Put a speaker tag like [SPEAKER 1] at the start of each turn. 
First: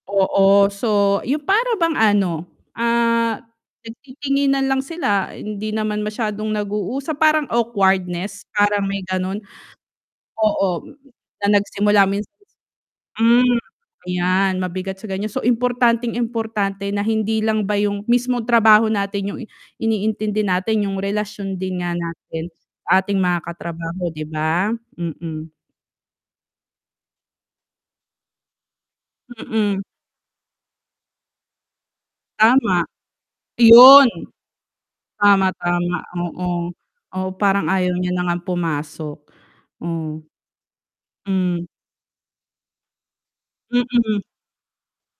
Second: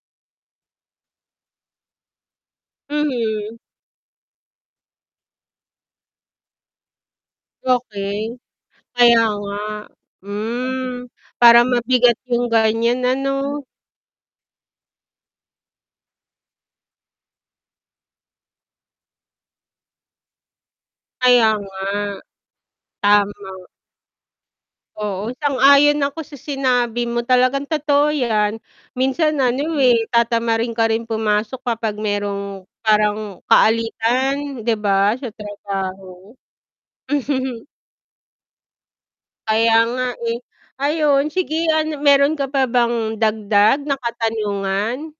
[SPEAKER 1] Oo. So, 'yong para bang ano, ah,
[SPEAKER 2] Mhm.
[SPEAKER 1] nagtitinginan lang sila. Hindi naman masyadong nag-uusap. Parang
[SPEAKER 2] Okey.
[SPEAKER 1] awkwardness, parang may
[SPEAKER 2] Kaya
[SPEAKER 1] gano'n.
[SPEAKER 2] nga.
[SPEAKER 1] Oo,
[SPEAKER 2] Hmm,
[SPEAKER 1] na
[SPEAKER 2] parang
[SPEAKER 1] nagsimula
[SPEAKER 2] mabigat
[SPEAKER 1] min
[SPEAKER 2] 'yong ganiyan,
[SPEAKER 1] hmm.
[SPEAKER 2] ano.
[SPEAKER 1] 'Yan mabigat sa ganiyan. So, importanteng importante na hindi lang ba 'yong, mismong trabaho natin 'yong i iniintindi natin. 'Yong
[SPEAKER 2] Kaya
[SPEAKER 1] relasyon
[SPEAKER 2] nga.
[SPEAKER 1] din nga natin sa ating mga
[SPEAKER 2] Tama.
[SPEAKER 1] katrabaho, 'di ba?
[SPEAKER 2] Oo,
[SPEAKER 1] Mm.
[SPEAKER 2] sang-ayon ako sa sinabi mo, talagang totoo 'yan. Minsan ano,
[SPEAKER 1] Mm.
[SPEAKER 2] eh, tatamarin ka rin pumasok kapag mayrong
[SPEAKER 1] Tama.
[SPEAKER 2] parang
[SPEAKER 1] Iyon!
[SPEAKER 2] kaalitan, 'di ba, sa
[SPEAKER 1] Tama, tama,
[SPEAKER 2] trabaho?
[SPEAKER 1] oo. Oh, parang ayaw niya na ngang pumasok.
[SPEAKER 2] Kaya nga,
[SPEAKER 1] Oh.
[SPEAKER 2] eh. Ayun
[SPEAKER 1] Hmm.
[SPEAKER 2] sige, ano mayro'n ka pa bang dagdag na
[SPEAKER 1] Mm.
[SPEAKER 2] katanungan?